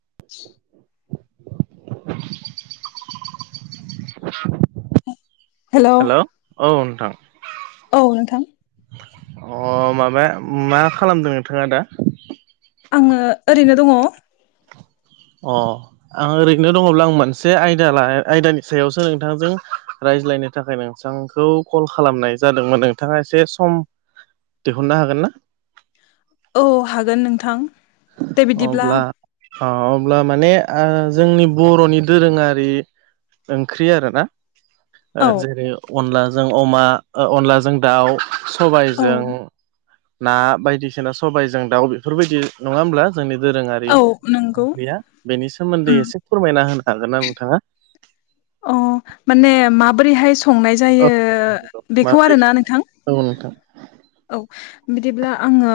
[inaudible] Hello औ नोंथां औ नोंथां अ माबा मा खालामदों नोंथाङा दा आङो ओरैनो दङ अ आं ओरैनो दङब्ला आं मोनसे आयदा लाना आयदानि सायावसो नोंथांजों रायज्लायनो थाखाय नोंथांखौ कल खालामनाय जादोंमोन नोंथाङा एसे सम दिहुननो हागोन ना? औ हागोन नोंथां दे बिदिब्ला अब्ला अ अब्ला माने ओ जोंनि बर'नि दोरोङारि ओंख्रि आरोना औ जेरै अनलाजों अमा अनलाजों दाउ औ सबायजों ना बायदिसिना सबाइजों दाउ बेफोरबायदि नङा होमब्ला जोंनि दोरोङारि औ नंगौ ओंख्रिया बेनि सोमोन्दै उम एसे फोरमायना होनो हागोन ना नोंथाङा? अ माने माबोरैहाय संनाय औ जायो नंगौ। बेखौ माबोरै आरोना नोंथां औ नोंथां औ बिदिब्ला आङो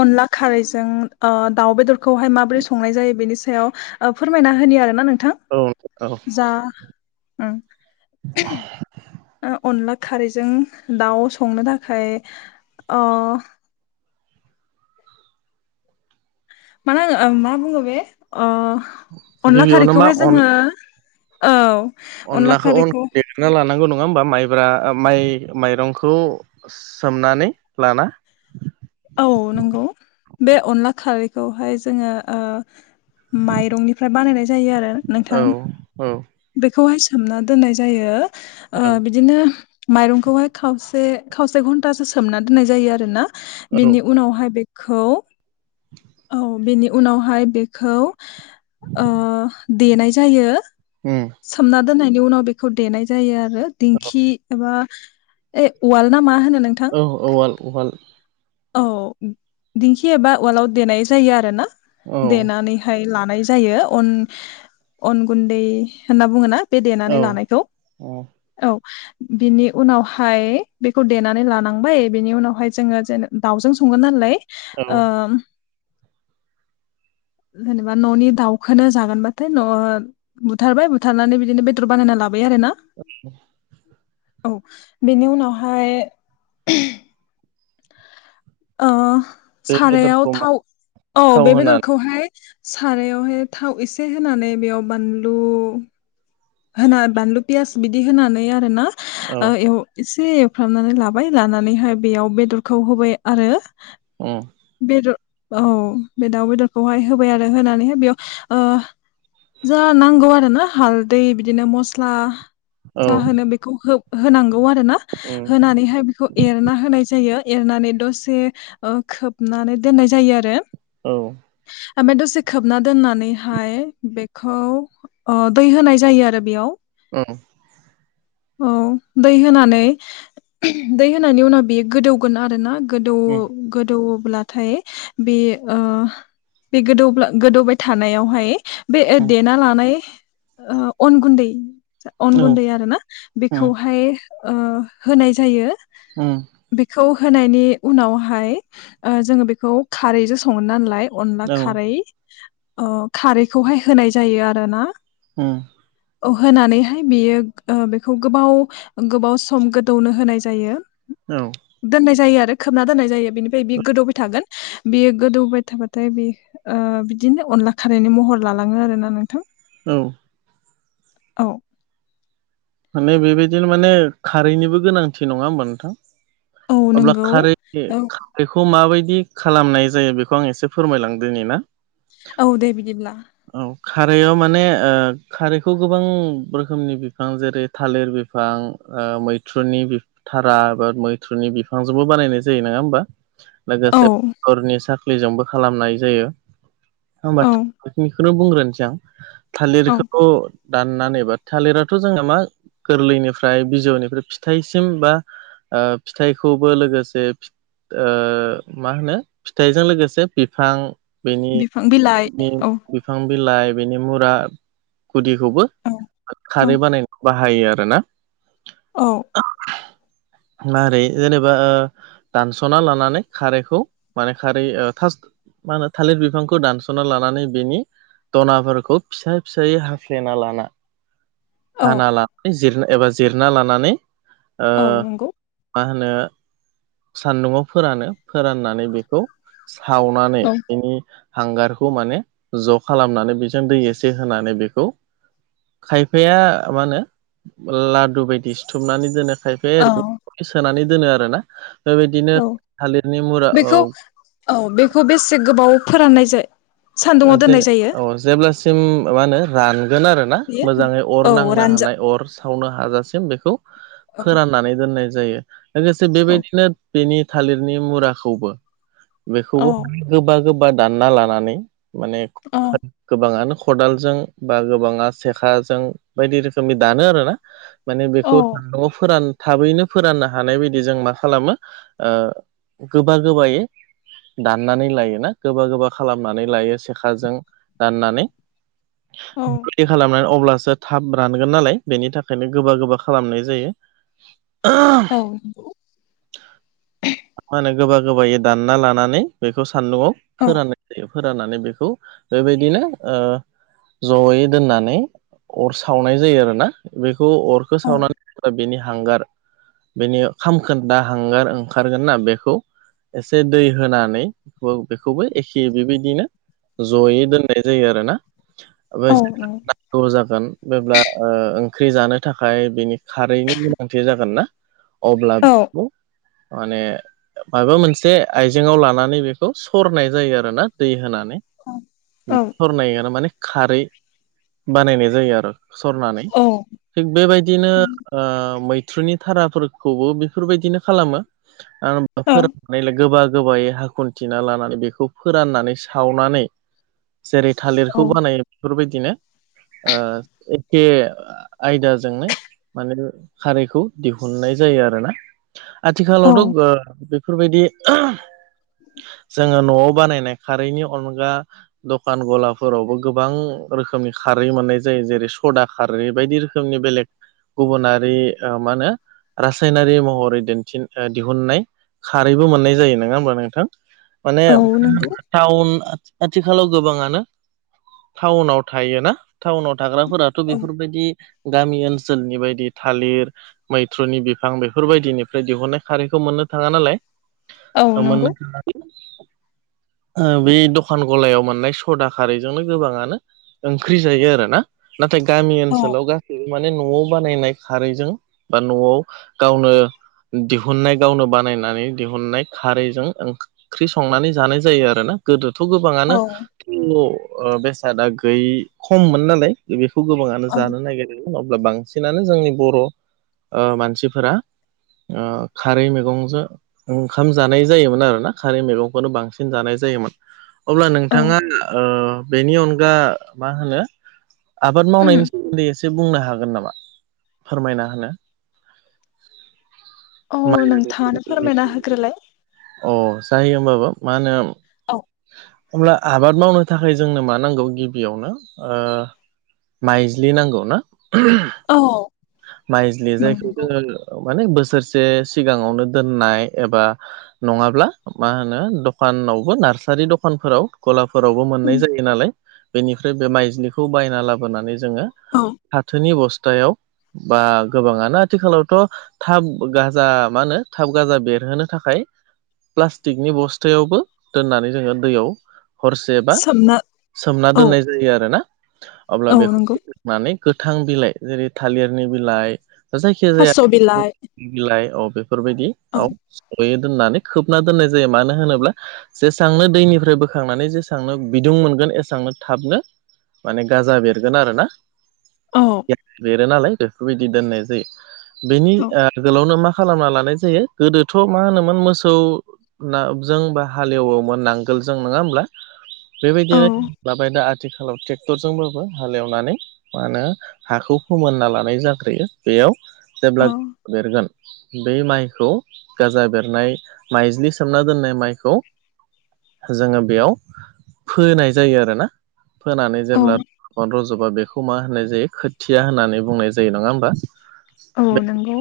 अनला खारैजों अ दाउ बेदरखौहाय माबोरै संनाय जायो बेनि सायाव फोरमायना होनि आरोना नोंथां औ औ जा ओं ओ अनला खारैजों दाउ संनो थाखाय [unintelligible] मा बुङो बे अनला गिबियावनो मा खारैखौहाय अन जोङो औ अनला खारैखौ ना लानांगौ नङा होमबा माइब्रा माइ माइरंखौ सोमनानै लाना औ नंगौ बे अनला खारैखौहाय जोङो माइरंनिफ्राय बानायनाय जायो आरो नोंथां औ औ बेखौहाय सोमना दोननाय जायो औ बिदिनो माइरंखौहाय खावसे खावसे घन्टासो सोमना दोननाय जायो आरो ना औ बिनि उनावहाय बे खौ औ बेनि उनावहाय बेखौ ओ देनाय जायो ओम सोमना दोननायनि उनाव बेखौ देनाय जायो आरो दिंखि एबा ए उवाल ना मा होनो नोंथां औ औ उवाल अवाल औ दिंखि एबा उवालाव देनाय जायो आरो ना औ देनानै हाय लानाय जायो अन अन गुन्दै होनना बुङोना बे देनानै औ लानायखौ औ औ बिनि उनावहाय बेखौ देनानै लानांबाय बिनि उनावहाय जोङो जेनबा दाउजों सङो नालाय औ ओ [unintelligible] जेनेबा न'नि दाउखोनो जागोनबाथाय न' ओ बुथारबाय बुथारनानै बिदिनो बेदर बानायना लाबाय आरो ना औ औ बेनि उनावहाय ओ बे सारायाव बेदरखौ मा थाव औ थाव बे होनानै बेदरखौहाय सारायावहाय थाव एसे होनानै बेयाव बानलु होना बानलु पियास बिदि होनानै आरो ना औ ओ एव एसे एवफ्रामनानै लाबाय लानानैहाय बेयाव बेदरखौ होबाय आरो ओम बे औ बे दाउ बेदरखौहाय होबाय आरो होनानैहाय बेयाव जा नांगौ आरो ना हालदै बिदिनो मस्ला औ जा होनोनो बेखौ होनांगौ आरो ना उम होनानैहाय बेखौ एरना होनाय जायो एरनानै दसे ओ खोबनानै दोननाय जायो आरो औ ओमफ्राय दसे खोबना दोननानैहाय बेखौ दै होनाय जायो आरो बेयाव औ औ दै होनानै दै होनायनि उनाव बेयो गोदौगोन आरोना गोदौ उम गोदौओब्लाथाय बे आ बे गोदौ गोदौबाय थानायावहाय बे औ देना लानाय अन गुन्दै अन उम गुन्दै आरोना बेखौ हाय ओ होनाय जायो ओम बेखौ होनायनि उनावहाय ओ जोङो बेखौ खारैजों सङो नालाय अनला औ खारै अ खारैखौहाय होनाय जायो आरो ना ओं औ होनानैहाय बेयो ओ बेखौ गोबाव गोबाव सम गोदौनो होनाय जायो औ दोननाय जायो आरो खोबना दोननाय जायो बेनिफ्राय बियो गोदौबाय थागोन बियो गोदौबाय थाबाथाय बे ओ बिदिनो अनला खारैनि महर लालाङो आरोना नोंथां औ औ माने बेबायदिनो माने खारैनिबो गोनांथि नङा होमबा नोंथां औ अब्ला नंगौ खारै औ बेखौ माबायदि खालामनाय जायो बेखौ आं एसे फोरमायलांदोनि ना औ दे बिदिब्ला औ खारायाव माने खारैखौ गोबां रोखोमनि बिफां जे रै थालिर बिफां मैथ्रुनि धारा एबा मैथ्रुनि बिफांजोंबो बानायनाय जायो नङा होमबा औ लोगोसेनो साख्लिजोंबो खालामनाय जायो औ होमबाथ बेखौनो बुंग्रोनोसै आं औ थालिरखौ दाननानै बा थालिराथ' जोंना मा गोरलैनिफ्राय बिजौनिफ्राय फिथाइसिम बा आ फिथाइखौबो लोगोसे ओ मा होनो फिथाइजों लोगोसे बिफां बेनि बिफां बिलाइ औ बिफां बिलाइ बिनि मुरा गुदिखौबो औ औ खारै बानायनो बाहायो आरोना औ मोरै जेनेबा दानस'ना लानानै खारैखौ माने खारै थास मा होनो थालिर बिफांखौ दानस'ना लानानै बेनि दनाफोरखौ फिसा फिसायै हाफ्लेना लाना औ हाना लानानै जिर एबा जिरना लानानै ओ औ नंगौ मा होनो सान्दुंआव फोरानो फोराननानै बेखौ सावनानै औ बेनि हांगारखौ माने ज' खालामनानै बेजों दै एसे होनानै बेखौ खायफाया मा होनो लादु बायदि सिथुमनानै दोनो खायफाया औ ओरैनो सोनानै दोनो आरोना बेबायदिनो औ थालिरनि मुरा औ बेखौ औ बेखौ बेसे गोबाव फोराननाय जा सान्दुङाव जेन दोननाय जायो? औ जेब्लासिम मा होनो रानगोन आरोना बेयो मोजाङै अर औ नांनो रानजा हानाय अर सावनो हाजासिम बेखौ औ फोराननानै दोननाय जायो लोगोसे औ बेबायदिनो बेनि थालिरनि मुराखौबो औ बेखौबो गोबा गोबा दानना लानानै माने औ खो गोबाङानो खदालजों बा गोबाङा सेखाजों बायदि रोखोमनि दानो आरोना माने बेखौ सान्दुआव फोरान थाबैनो फोराननो हानाय बायदि जों मा खालामो ओ गोबा गोबायै दाननानै लायो ना गोबा गोबा खालामनानै लायो। सेखाजों दाननानै औ [unintelligible] खालामनानै अब्लासो थाब रानगोन नालाय बेनि थाखायनो गोबा गोबा खालामनाय जायो। औ मा होनो गोबा गोबायै दानना लानानै बेखौ सान्दुंआव औ फोराननाय जायो फोराननानै बेखौ बेबायदिनो ओ जयै दोननानै अर सावनाय जायो आरोना। बेखौ अरखौ औ सावनानै बा बेनि हांगार बेनि खामखोन्दा हांगार ओंखारगोनना बेखौ एसे दै होनानै बेखौबो एखे बेबायदिनो जयै दोननाय जायो आरोना [unintelligible] औ नंगौ द जागोन बेब्ला ओ ओंख्रि जानो थाखाय बेनि खारैनि गोनांथि जागोन ना औ अब्लाबो बेखौ माने माबा मोनसे आइजेङाव लानानै बेखौ सरनाय जायो आरो ना दै होनानै औ सरनाया माने खारै बानायनाय जायो आरो। सरनानै थिग बेबायदिनो ओ मैथ्रुनि थाराफोरखौबो बेफोरबायदिनो खालामो। औ [unintelligible] गोबां गोबायै हाखुथिना लानानै बेखौ फोराननानै सावनानै जेरै थालिरखौ बानायो बेफोरबायदिनो ओ एखे आयदाजोंनो माने खारैखौ दिहुननाय जायो आरोना औ आथिखालावथ' बेफोरबायदि जोङो न'वाव बानायनाय खारैनि अनगा दखान गलाफोरावबो गोबां रोखोमनि खारै मोननाय जायो जेरै सदा खारै बायदि बेलेग गुबुनारि मा होनो रासायनारि महरै दिन्थि दिहुननाय खारैबो मोननाय जायो नङा ओमबा नोंथां माने औ नंगौ टाउन आथिखालाव गोबाङानो टाउनाव थायो ना टाउनाव थाग्राफोराथ' औ बेफोरबायदि गामि ओनसोलनि बायदि थालिर मैथ्रुनि बिफां बेफोरबायदिनिफ्राय दिहुननाय खारैखौ मोननो थाङा नालाय औ नंगौ [unintelligible] ओ बे द खान गलायाव मोननाय सदा खारैजोंनो गोबाङानो ओंख्रि जायो आरोना? नाथाय गामि औ ओनसोलाव गासैबो माने न'आव बानायनाय खारैजों बा न'आव गावनो दिहुननाय गावनो बानायनानै दिहुननाय खारैजों ओंख्रि संनानै जानाय जायो आरो ना गोदो थ' गोबाङानो औ थ' बेसादा गैयै खममोन नालाय बेखौ गोबाङानो औ जानो नागिरदोंमोन अब्ला बांसिनानो जोंनि बर' मानसिफोरा खारै मैगंजों ओंखाम जानाय जायोमोन आरोना खारै मैगंखौनो बांसिन जानाय जायोमोन। अब्ला औ नोंथाङा बेनि अनगा मा होनो आबाद उम मावनायनि सोमोन्दै एसे बुंनो हागोन नामा फोरमायना होनो औ माइ नोंथाङानो फोरमायना होग्रोलाय अ जायो होमबाबो मा होनो औ अब्ला आबाद मावनो थाखाय जोंनो मा नांगौ गिबियावनो माइज्लि नांगौ ना औ माइज्लि जायखौ नंगौ जोङो माने बोसोरसे सिगाङावनो दोननाय एबा नङाब्ला मा होनो दखानावबो नारसि सारि दखानफोराव गलाफोरावबो मोननाय जायो नालाय बेनिफ्राय बे माइज्लिखौ बायना लाबोनानै जोङो औ फाथोनि अबस्थायाव बा गोबाङानो आथिखालावथ' थाब गाजा मा होनो थाब गाजा बेरहोनो थाखाय प्लास्टिकनि बस्थायावबो दोननानै जोङो दैयाव हरसे बा सोमना सोमना औ दोननाय जायो आरो ना अब्ला औ नंगौ बेखौ नानै गोथां बिलाइ जेरै थालिरनि बिलाइ जायखिया जाया थास' बिलाइ बिलाइ औ बेफोरबायदि औ सयो दोननानै खोबना दोननाय जायो मानो होनोब्ला जे एसेबांनो दैनिफ्राय बोखांनानै जेसेबांनो बिदुं मोनगोन एसेबांनो थाबनो माने गाजा बेरगोन आरो ना औ बेरो नालाय बेफोरबायदि दोननाय जायो बेनि औ आगोलावनो मा खालामना लानाय जायो गोदोथ' मा होनोमोन मोसौ नाजों बा हालेवोमोन नांगोल जों नङा होमब्ला औ बेबायदिनो लाबाय दा आथिखालाव ट्रेक्टरजोंबाबो हालेवनानै मा होनो हाखौ फोमोनना लानाय जाग्रोयो बेयाव औ जेब्ला देरगोन बै माइखौ गाजा बेरनाय माइज्लि सोमना दोननाय माइखौ जोङो बेयाव फोनाय जायो आरोना फोनानै औ जेब्ला रज'बा बेखौ मा होननाय जायो खोथिया होननानै बुंनाय जायो नङा होमबा औ नोंगौ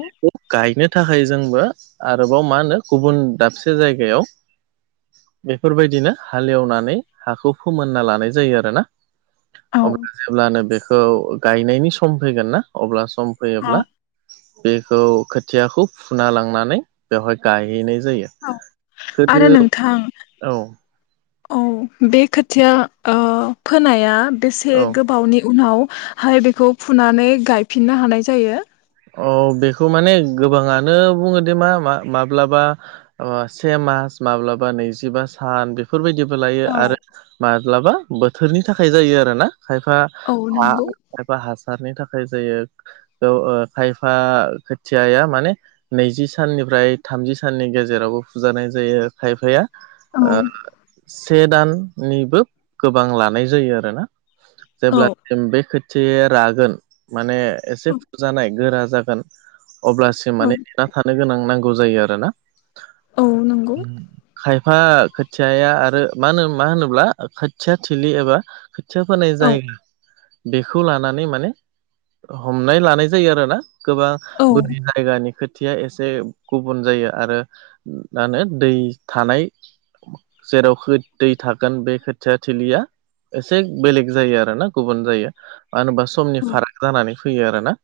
गायनो थाखाय जोंबो आरोबाव मा होनो गुबुन दाबसे जायगायाव बेफोरबायदिनो हालेवनानै हाखौ फोमोनना लानाय जायो आरोना औ अब्ला जेब्लानो बेखौ गायनायनि सम फैगोन ना अब्ला सम औ फैयोब्ला बेखौ खोथियाखौ फुना लांनानै बेवहाय गायहैनाय जायो औ गोदो आरो नोंथां औ औ बे खोथिया फोनाया बेसे औ गोबावनि उनावहाय बेखौ फुनानै गायफिननो हानाय जायो औ बेखौ माने गोबाङानो बुङो दे मा माब्लाबा से मास माब्लाबा नैजिबा सान बेफोरबायदिबो लायो आरो औ माब्लाबा बोथोरनि थाखाय जायो आरो ना खायफा हा नंगौ एबा हासारनि थाखाय जायो खायफा खोथियाया माने नैजि साननिफ्राय थामजि साननि गेजेरावबो फुजानाय जायो खायफाया औ से दाननिबो गोबां लानाय जायो आरोना औ जेब्लासिम बे खोथियाया रागोन माने एसे फुजानाय गोरा जागोन अब्लासिम औ माने नेना थानो गोनां नांगौ जायो आरोना औ नंगौ खायफा खोथियाया आरो मा होनो मा होनोब्ला खोथिया थिलि एबा खोथिया फोनाय औ जायगा बेखौ लानानै माने हमनाय लानाय जायो आरोना गोबां औ बोरि जायगानि खोथि थिया एसे गुबुन जायो आरो मा होनो दै थानाय जेराव दै थागोन बे खोथिया थिलिया एसे बेलेग जायो आरो ना गुबुन जायो मानो होनोबा समनि औ फाराग जानानै फैयो आरो ना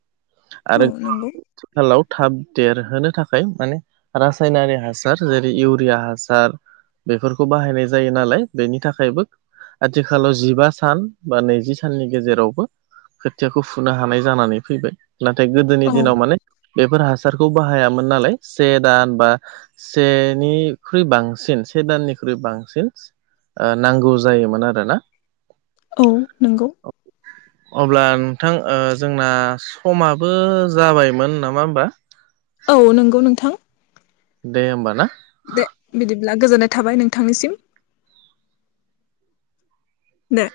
आरो औ नंगौ आथिखालाव थाब देरहोनो थाखाय माने रासायनारि हासार जेरै इउरिया हासार बेफोरखौ बाहायनाय जायो नालाय बेनि थाखायबो आथिखालाव जिबा सान बा नैजि साननि गेजेरावबो खोथियाखौ फुनो हानाय जानानै फैबाय नाथाय औ गोदोनि दिनाव माने बेफोर हासारखौ बाहायामोन नालाय से दान बा सेनिख्रुइ बांसिन से दाननिख्रुइ बांसिन ओ नांगौ जायोमोन आरो ना औ नंगौ अब्ला नोंथां जोंना समाबो जाबायमोन नामा होमबा औ नंगौ नोंथां दे होमबा ना दे बिदिब्ला गोजोननाय थाबाय नोंथांनिसिम दे